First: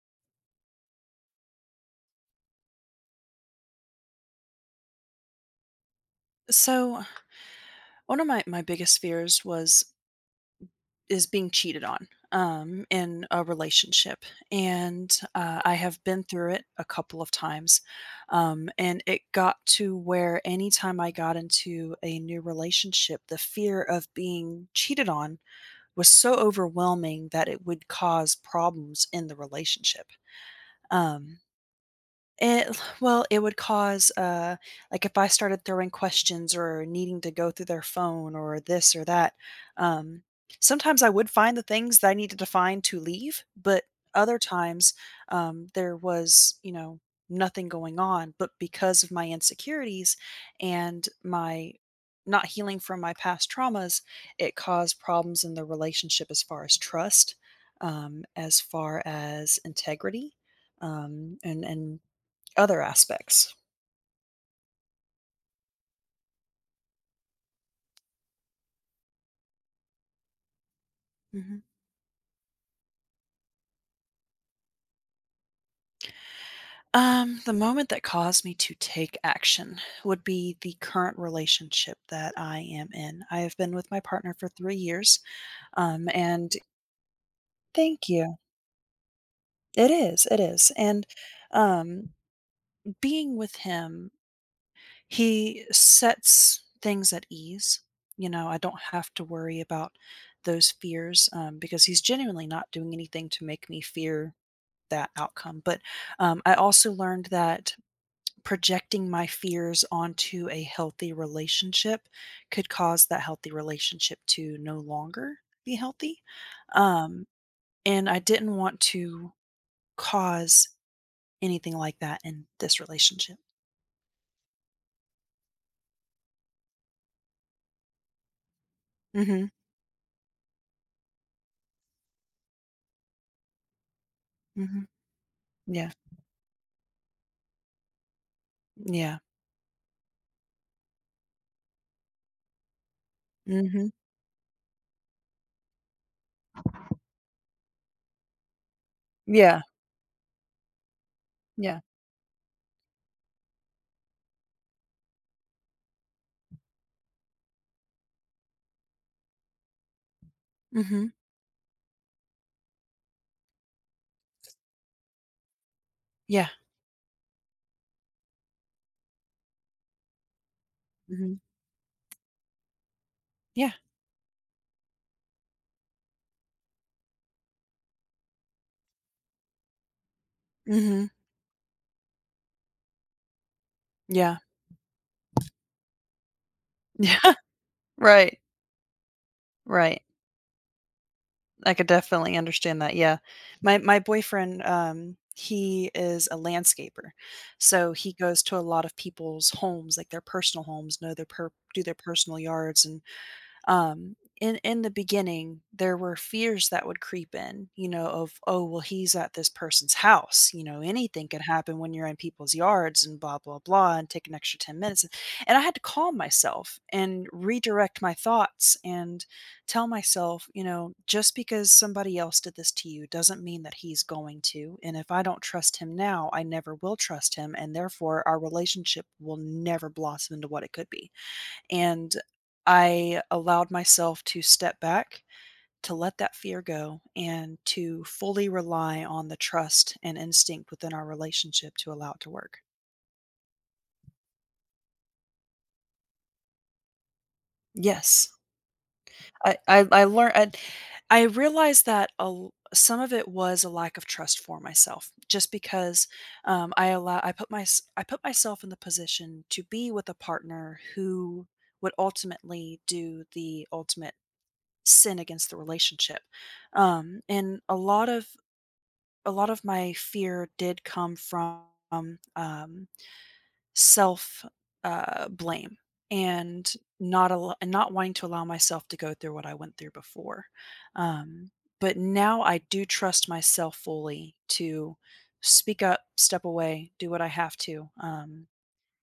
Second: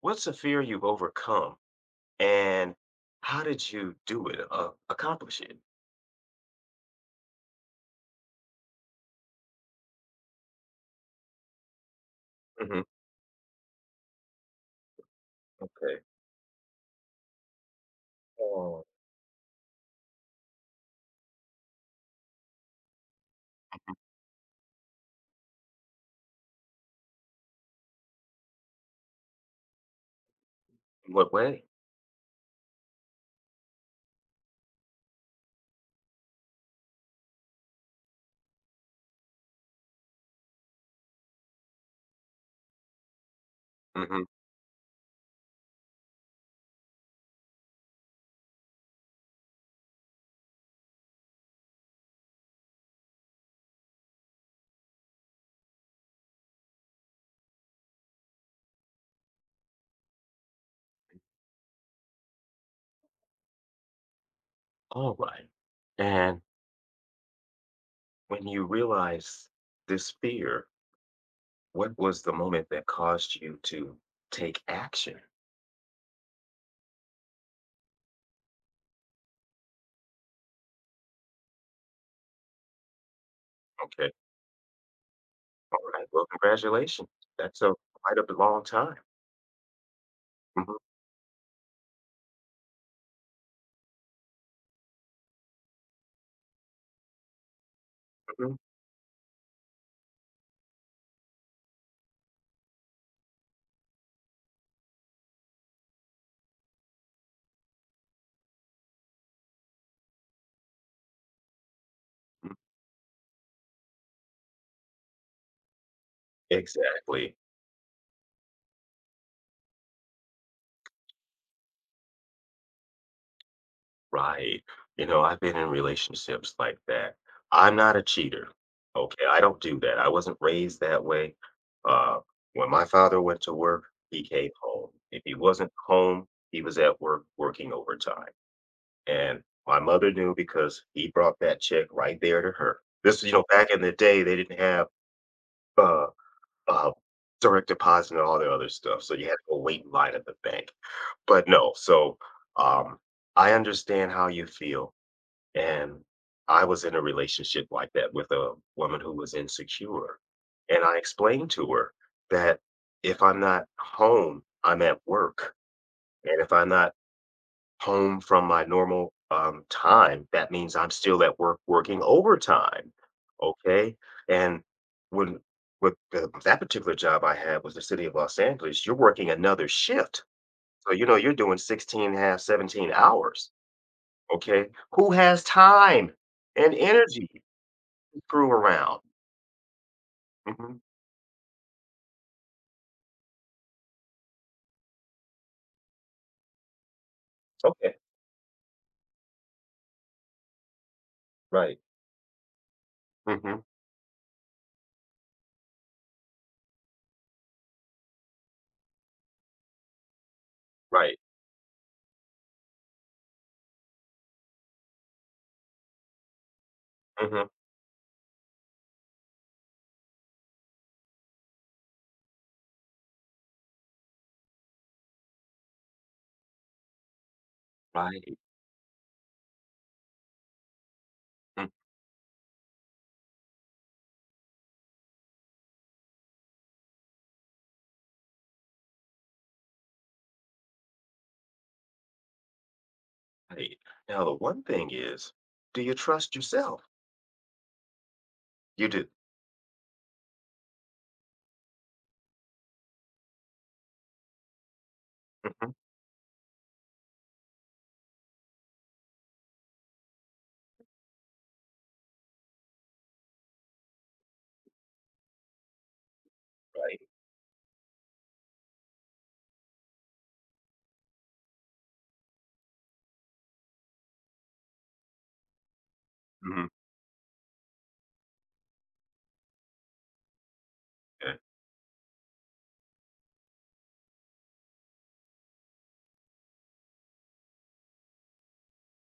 What's a fear you've overcome, and how did you do it, accomplish it? So one of my biggest fears was is being cheated on Mhm, in a relationship, and I okay. have been through it a couple of times. Oh. And it got to where anytime I got into a new relationship, the fear Mhm. of being cheated on was so overwhelming that it would cause problems in the relationship. In what um way? It, well, it would cause, like, if I started throwing questions or needing to go through their phone or this or that, um, sometimes I would find the things that I needed to find to leave, but Mhm. other times, there was, nothing going on, but because of my insecurities and my not healing from my past traumas, it caused problems in the relationship as far as trust, as far as integrity, and other aspects. All right. And when you realized this fear, Mhm. what was the moment that caused you to take action? The moment that caused me to take action would be the current relationship that I am in. I have been with my Okay. partner for 3 years. All right. Well, And congratulations. That's a thank quite a you. long time. It is, it is. Mhm, And um, being with him, he sets things at ease. You know, mhm, I don't have to worry about those fears, because he's genuinely not doing anything to make me fear that outcome. But I also learned that projecting my fears onto a healthy relationship mhm. could cause that healthy relationship to no longer be healthy. Um, Exactly. and I didn't want to cause anything like that in this relationship. Right. You know, I've been in relationships like that. I'm not a cheater. Okay. I Hmm. don't do that. I wasn't raised that way. Uh, when my father went to work, he came Hmm. home. If he wasn't Yeah. home, he was at work working overtime. Yeah. And my mother knew because he brought that check right there to her. This, you know, back in Hmm. the day, they didn't have uh, uh, direct deposit and all the other stuff. So you had to go Yeah. wait in line at the bank. But no, Yeah. so um, I understand how you feel and I was in a relationship like that with a woman who was insecure. And I Hmm. explained to her that if I'm not home, I'm at work. And Yeah. if I'm not home from my normal time, that means I'm still Hmm. at work working overtime. Yeah. Okay. And when with that particular job I had was the city of Los Angeles, you're working another shift. So, you Hmm. know, you're doing 16 half, 17 hours. Yeah. Okay, who has time and energy Yeah. to Right. screw around? Right. Mhm, I could definitely understand that, yeah. My boyfriend, he is a landscaper, so okay, he goes to a lot of people's homes, like, their personal homes, know their per right, do their personal yards, and mhm, in the beginning there were fears that would creep in, you know, of, oh well, he's at this person's house, you know, right, anything could happen when you're in people's yards and blah blah blah and take an extra 10 minutes, and I had to calm myself and mhm, redirect my thoughts and tell myself, you know, just because somebody else did this to you doesn't mean that he's going to, and if I don't trust him now, I never will trust him, and therefore right, our relationship will never blossom into what it could be. mm, And I allowed myself to step back, to let that fear go, and to fully rely on the trust and instinct within our relationship to allow it to work. right. Now the one thing is, do you trust yourself? Yes. You do. I learned I realized that a l some of it was a lack of trust for myself, just Mhm, because I allow I put my s- I put myself in the position to be with a partner who would ultimately do the ultimate sin against the relationship. right, And a lot of my fear did come from um, um, self blame, mhm, and not wanting to allow myself to go through what I went through before. yeah, Um, but now I do trust myself fully to speak up, step away, do what I have to. Um,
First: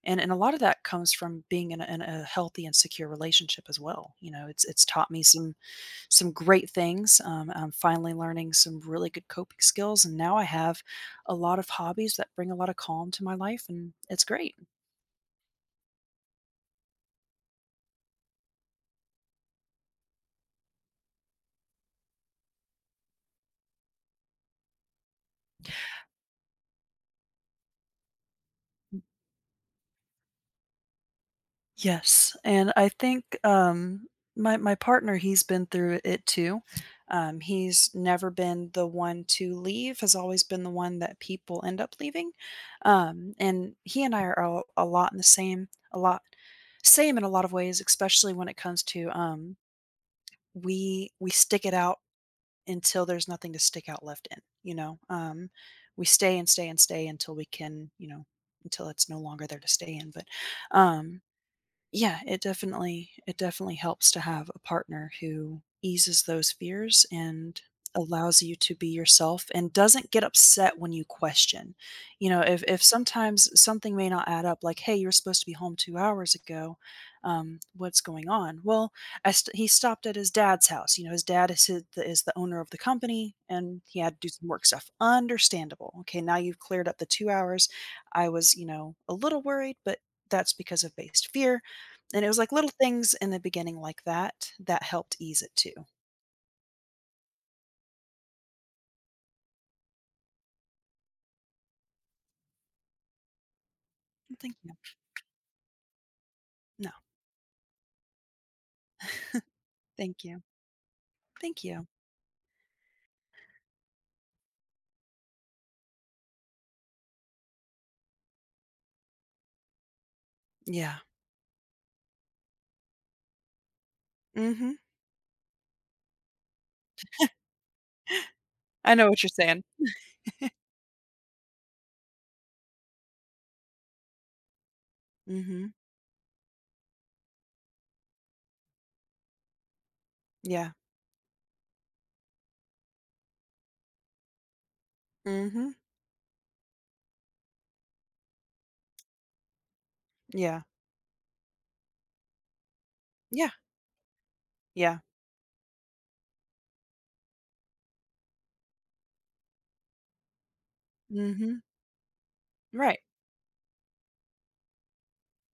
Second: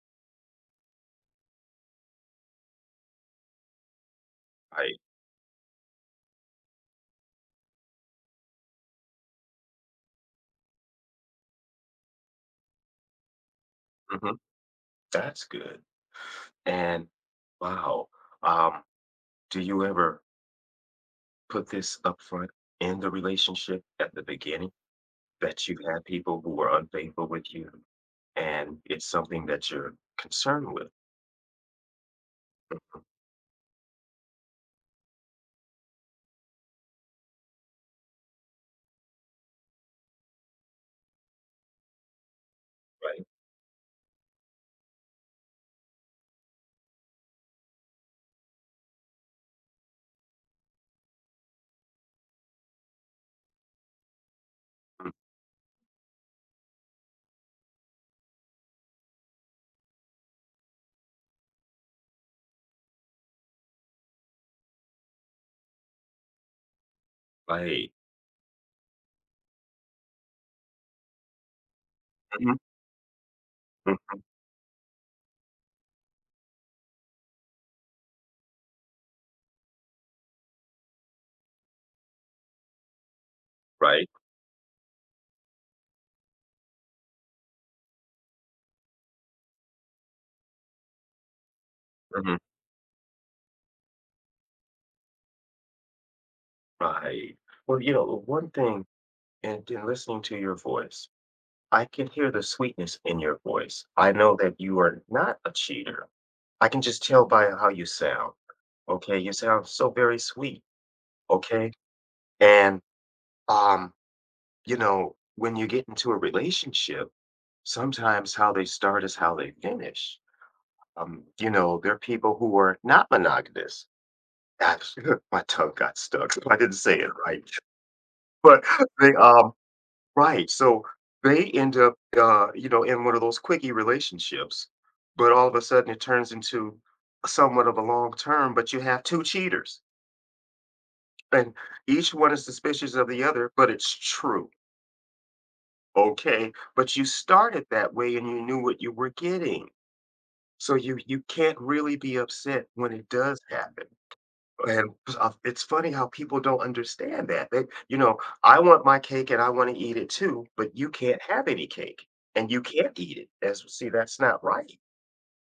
and and a lot of that comes from being in a healthy and secure relationship as well. You know, it's right, taught me some great things. I'm finally learning some really good coping skills, and now I have a lot of hobbies that bring a lot of calm to my life, and it's mhm. great. That's good. And wow, um, do you ever put this up front in the relationship at the beginning, that you've people who are unfaithful with you, and it's something that you're concerned with, Yes, and I think my partner, he's been through it too. He's never been the one to leave; has always been the one that people end up leaving. right? And he and I are, a lot in the same, a lot same in a lot of ways, especially when it comes to, we stick it out until there's nothing to stick out left in, you know? We stay and stay and stay until we can, you know, until it's no longer there to stay in. But, um, yeah, it definitely helps to have a partner who eases those fears and Right. allows you to be yourself and doesn't get upset when you question. You know, Mhm, if sometimes something may mm, not add up, like, "Hey, you're supposed to be home 2 hours ago. What's going on?" Well, he stopped at his dad's house. You know, his dad is, is the owner of the company, and he right, had to do some work stuff. Understandable. Okay, now you've cleared up the 2 hours. I was, you know, a little worried, but that's because of based fear, and it mhm, was like little things in the beginning like that, that helped ease it too. right. Well, you know, one thing and in listening to your voice, I can hear the sweetness in your voice. I know Thank that you. you are not a cheater. I can No. just tell by how you sound, okay? You sound so very Thank you. sweet, Thank okay? you. And, um, you know, when you get into a relationship, sometimes how they start is how they finish. Yeah. You know, there are people who are not monogamous. Mm. Mhm. Gosh, my tongue got stuck. So I didn't say it right. But I know they, what you're um saying. right, so they end up, you know, in one of those quickie relationships, but Mm. all of a Mhm. sudden it turns into somewhat of a long term, but you have 2 cheaters, Yeah. and each one is suspicious of the other, but it's true, Mm. Mhm. okay? But you started that way and you knew what you were getting, Yeah. so you can't really be upset when it does Yeah. happen. And Yeah. It's funny how people don't understand that. They, you know, I want my cake and I want to eat it too, but you can't Mm. have Mhm. any cake and you can't Right. eat it. As see, that's not right.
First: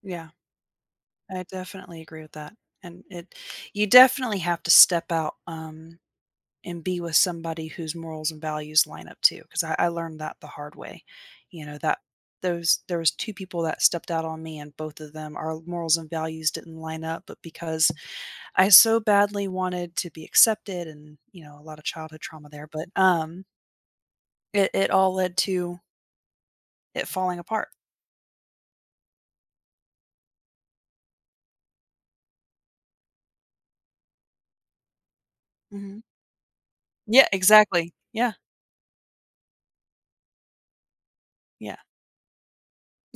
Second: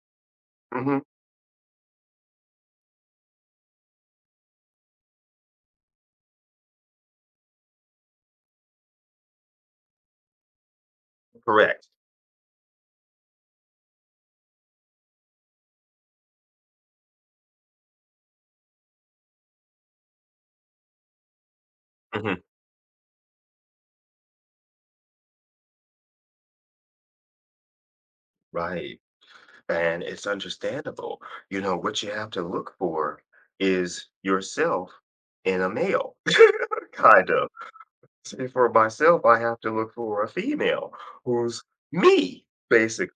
Yeah. Hmm. I definitely agree with that. And it you definitely have to step out, and be with somebody whose morals and values line up too, 'cause I learned that the hard way. You know, Correct. that those there was 2 people that stepped out on me, and both of them, our morals and values didn't line up, but because I so badly wanted to be accepted and, you know, a lot of childhood Hmm. trauma there, but, it all led to it falling apart. Right. And it's understandable. You know, what you have to look for is yourself in a Mhm. male, Yeah, kind of. exactly. Yeah, Say for myself, I have to look for a female who's yeah. me,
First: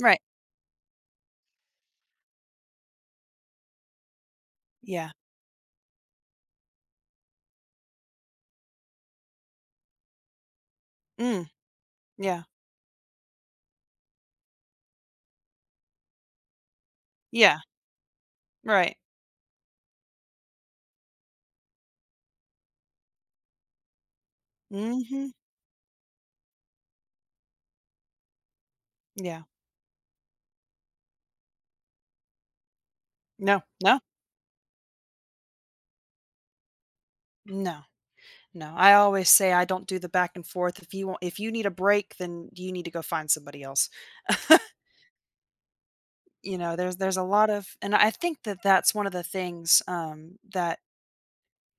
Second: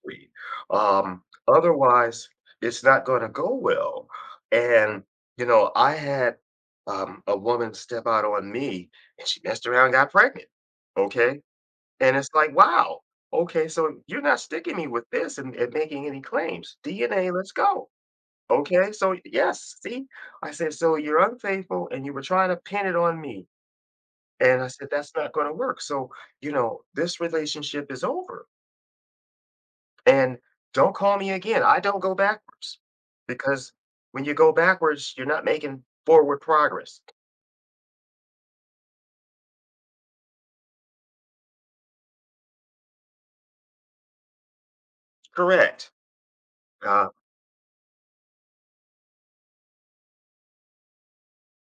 Right. Um, Otherwise, it's not going to go well. And, Yeah. you know, I had a woman step out on me and she messed around and got pregnant. Okay. Mm, And it's yeah, like, wow. Okay. So you're not sticking me with this and making any claims. DNA, let's yeah, go. Okay. right. So, yes. See, I said, so you're unfaithful and you were trying to pin it on me. And I said, that's not Mhm. going to work. So, you know, this relationship is over. Yeah. And don't call me again. I don't go backwards No, because no, when you go backwards, you're not making forward progress. no. No, I always say I don't do the back and forth. If you need a break, then you need to go find somebody else. Correct. You know, there's Uh, there's a lot of, and I think that's one of the things, that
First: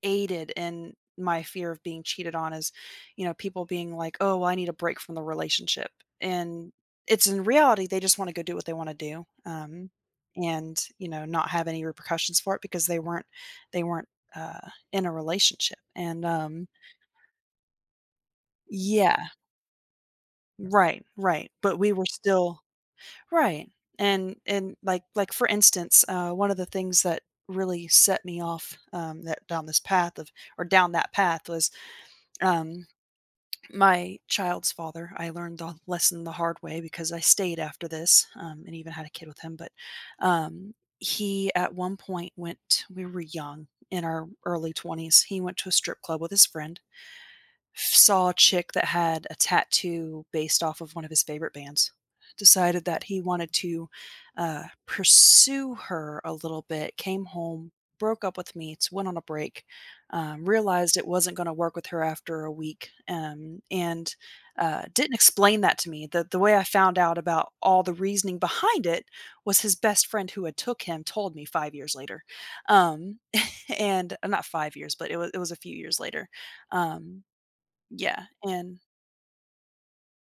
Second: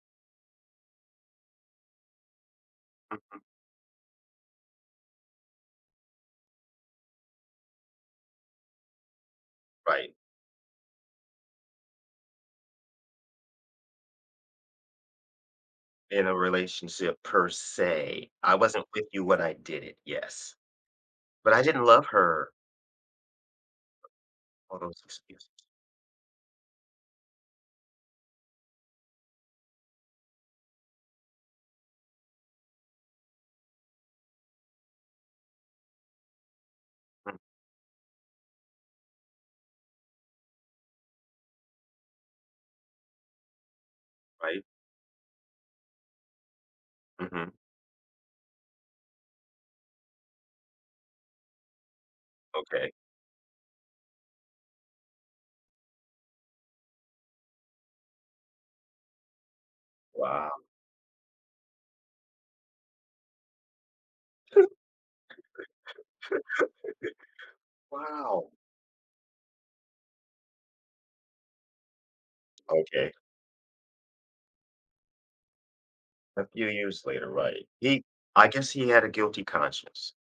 aided in my fear of being cheated on is, you know, people being like, "Oh, well, I need a break from the relationship." And it's in reality, they just wanna go do what they wanna do, right. and, you know, not have any repercussions for it because they weren't, uh, in a relationship, and, In a relationship per se. I wasn't with you yeah. when I did it. Yes. Right, right, But I but didn't we were love her. still. Right, and and, All those like like, for excuses. instance, one of the things that really set me off, that, down this path of or down that path, was um, my child's father. I learned the lesson the hard way because I Mm, stayed after this, and even had a kid with him, but, he, at one point, went we were young, in our right. early 20s, he went to a strip club with his friend. Hmm. Saw a chick that had a tattoo based off of one of his favorite bands. Decided Okay. that he wanted to, pursue her a little bit, came home, broke up with me, went on a break, Wow. realized it wasn't gonna work with her after a week, and didn't explain that to me. The way I found out about all the reasoning Wow. behind it was his best friend who had took him told me 5 years later, Okay. um, and not 5 years, but it was a few years later, A few years um, later. Right. Yeah, I guess he had a guilty conscience.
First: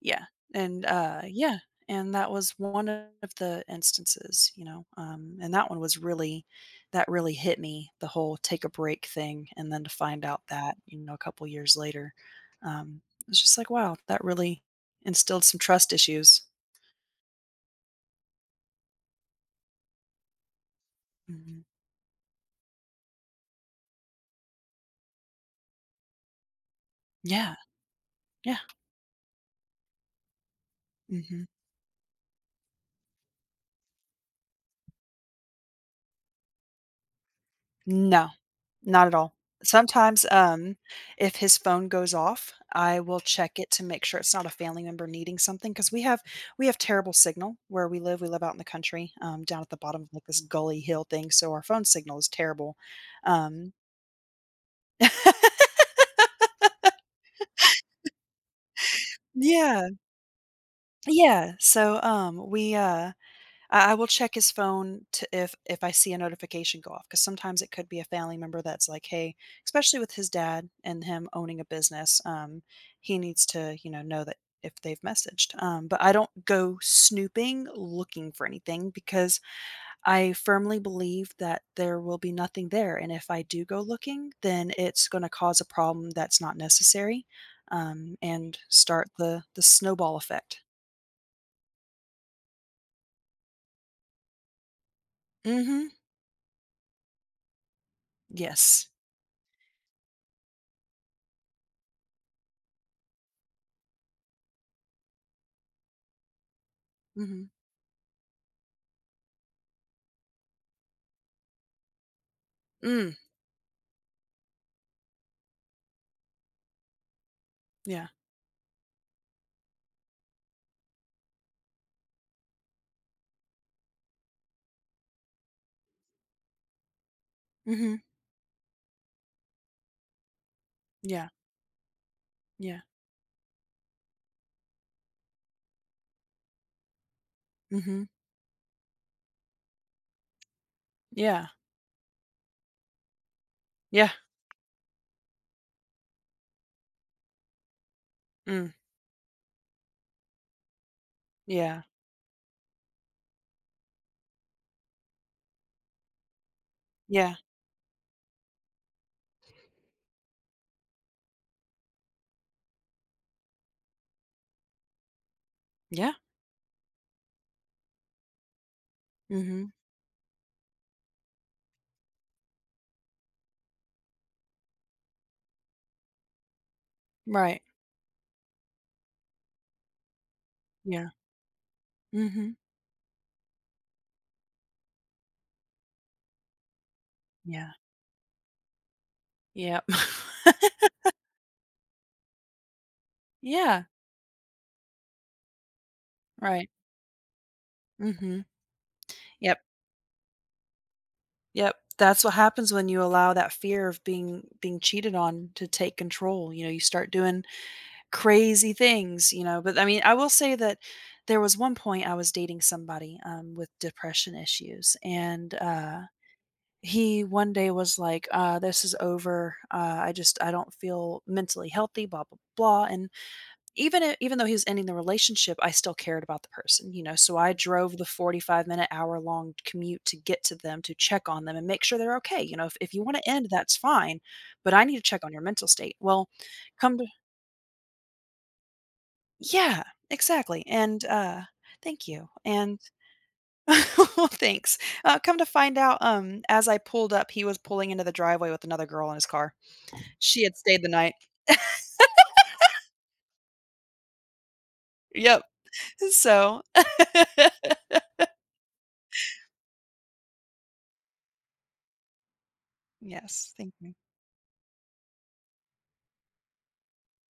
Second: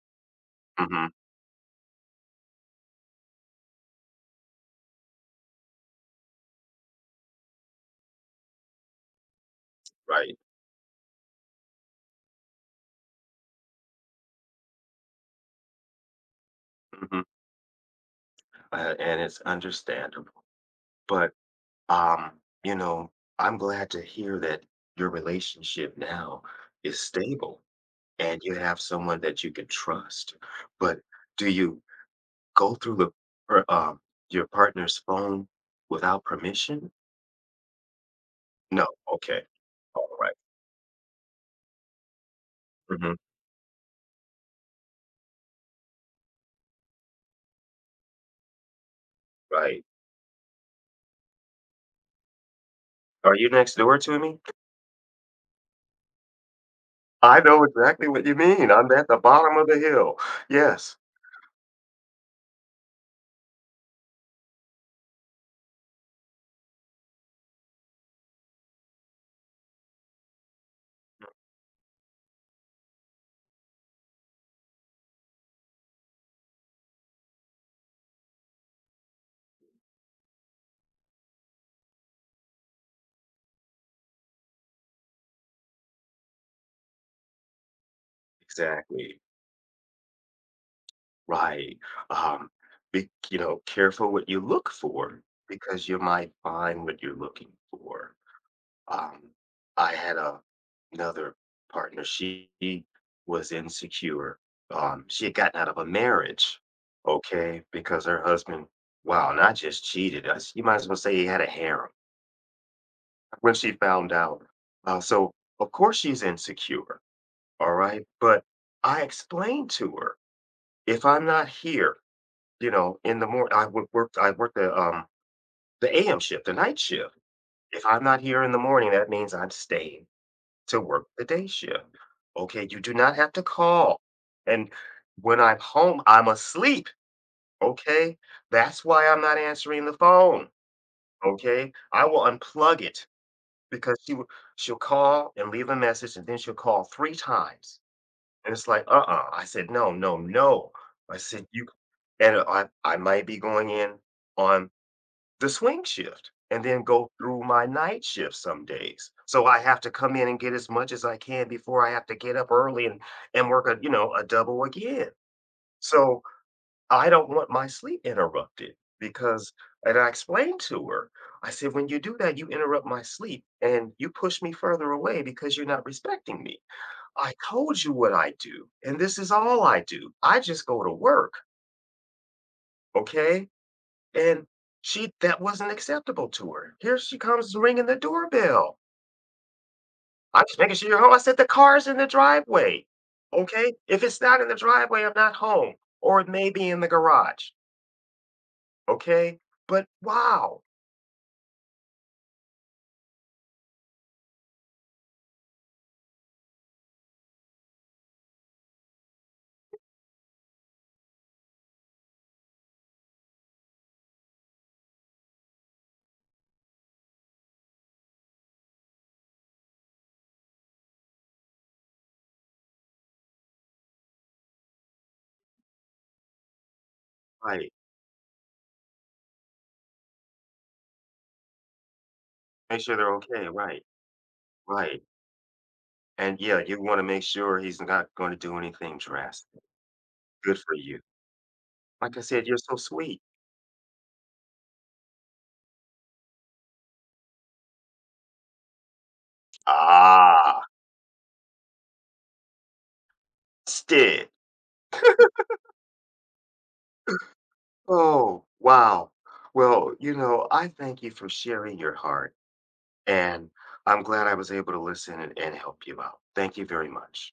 yeah, and, Hmm. uh, yeah, and that was one of the instances, you know, and that really hit me, the whole take a break thing, and then to find Right. out that, you know, a couple years later, it was just like, wow, that really instilled some trust issues. Mhm. And it's understandable. But Mhm. um, you know, I'm glad to hear that your relationship now is Yeah, stable and you yeah, have someone that you can trust. But mhm. do you go through per- um your partner's phone without permission? No. No. Not at all. Okay. All Sometimes, right. If his phone goes off, I Mm-hmm. will check it to make sure it's not a family member needing something. Because we have terrible signal where we live. We live out in the country, down at the Right. bottom of, like, this gully hill thing, so our phone signal is terrible. Are you Um next door to me? I know exactly what you mean. I'm at the bottom of the Yeah. hill. Yes. Yeah, so, I will check his phone to if I see a notification go off, because sometimes it could be a family member that's like, "Hey," especially with his dad and him owning a business. He needs to, you know that if they've messaged, but I don't go snooping looking for anything because I firmly believe that there will be nothing there, and if I do go looking, then it's gonna cause a problem that's not necessary, and start Exactly. the snowball effect. Right. Um, be, careful what you look for because Mhm. you might find what you're looking for. Yes. Um, I had another partner. She was insecure. She had gotten out of a marriage, Mhm. okay, because her husband, wow, not just cheated us. You might as well say he had a harem Mm, when she found out. So, of course, she's insecure. All right. yeah. But I explained to her if I'm not here, you know, in the morning, I would work. I work the a.m. shift, the night shift. If Mhm. I'm not here in the morning, that means I'm staying to work the Yeah, day shift. Okay, you yeah. do not have to call. And when I'm home, I'm asleep. Mhm. Okay, that's why I'm not answering the phone. Yeah. Okay, I will unplug it because Yeah. she will. She'll call and leave a message, and then she'll call three times. And it's Mm. like, uh-uh. I said, no, no, no. I said, you Yeah. and I might be going in on the swing shift and then go Yeah. through my night shift some days. So I have to come in and get as much as I can before I have to get up early and work a double again. Yeah. So I don't want my sleep interrupted because Mhm. and I explained to her, I said, when you do that, you interrupt my sleep and you push me further away because you're not respecting me. I Right. told you what I do, and this is all I do. I just go to Yeah. work. Mhm. Okay. And she that wasn't acceptable to her. Here she comes Yeah. ringing the doorbell. Yep. "I'm just making sure you're home." I said, "The car's in the driveway." Okay? Yeah. "If it's not in the driveway, I'm not home, or it may be Right. in the garage." Mhm. Okay? Yep. But wow. Yep. That's what happens when you allow that fear of being cheated on to take control. You know, you start doing crazy things, you know, but, I mean, I will say that there was one point I was dating somebody, with depression issues, and, he one day was like, "This is over. I just, I don't feel mentally healthy." Blah blah blah. And even though he was ending the relationship, I still cared about the person, you know. So I Right. drove the 45-minute, hour long commute to get to them to check on them and make sure they're okay. You know, Make if sure you they're want to okay, end, that's right, fine, but I need right. to check on your mental state. Well, And, yeah, you come wanna to — make sure he's not gonna do anything drastic. yeah, Good exactly. for you. And thank Like I you. said, you're so And sweet. well, thanks. Come to find out, as I pulled up, he was pulling into the driveway with another girl in his car. She had Ah, stayed the night. still. Yep. So Oh, wow. Well, you know, I thank you for sharing your heart. And yes, thank you. I'm glad I was able to listen and help you out. Thank you very much.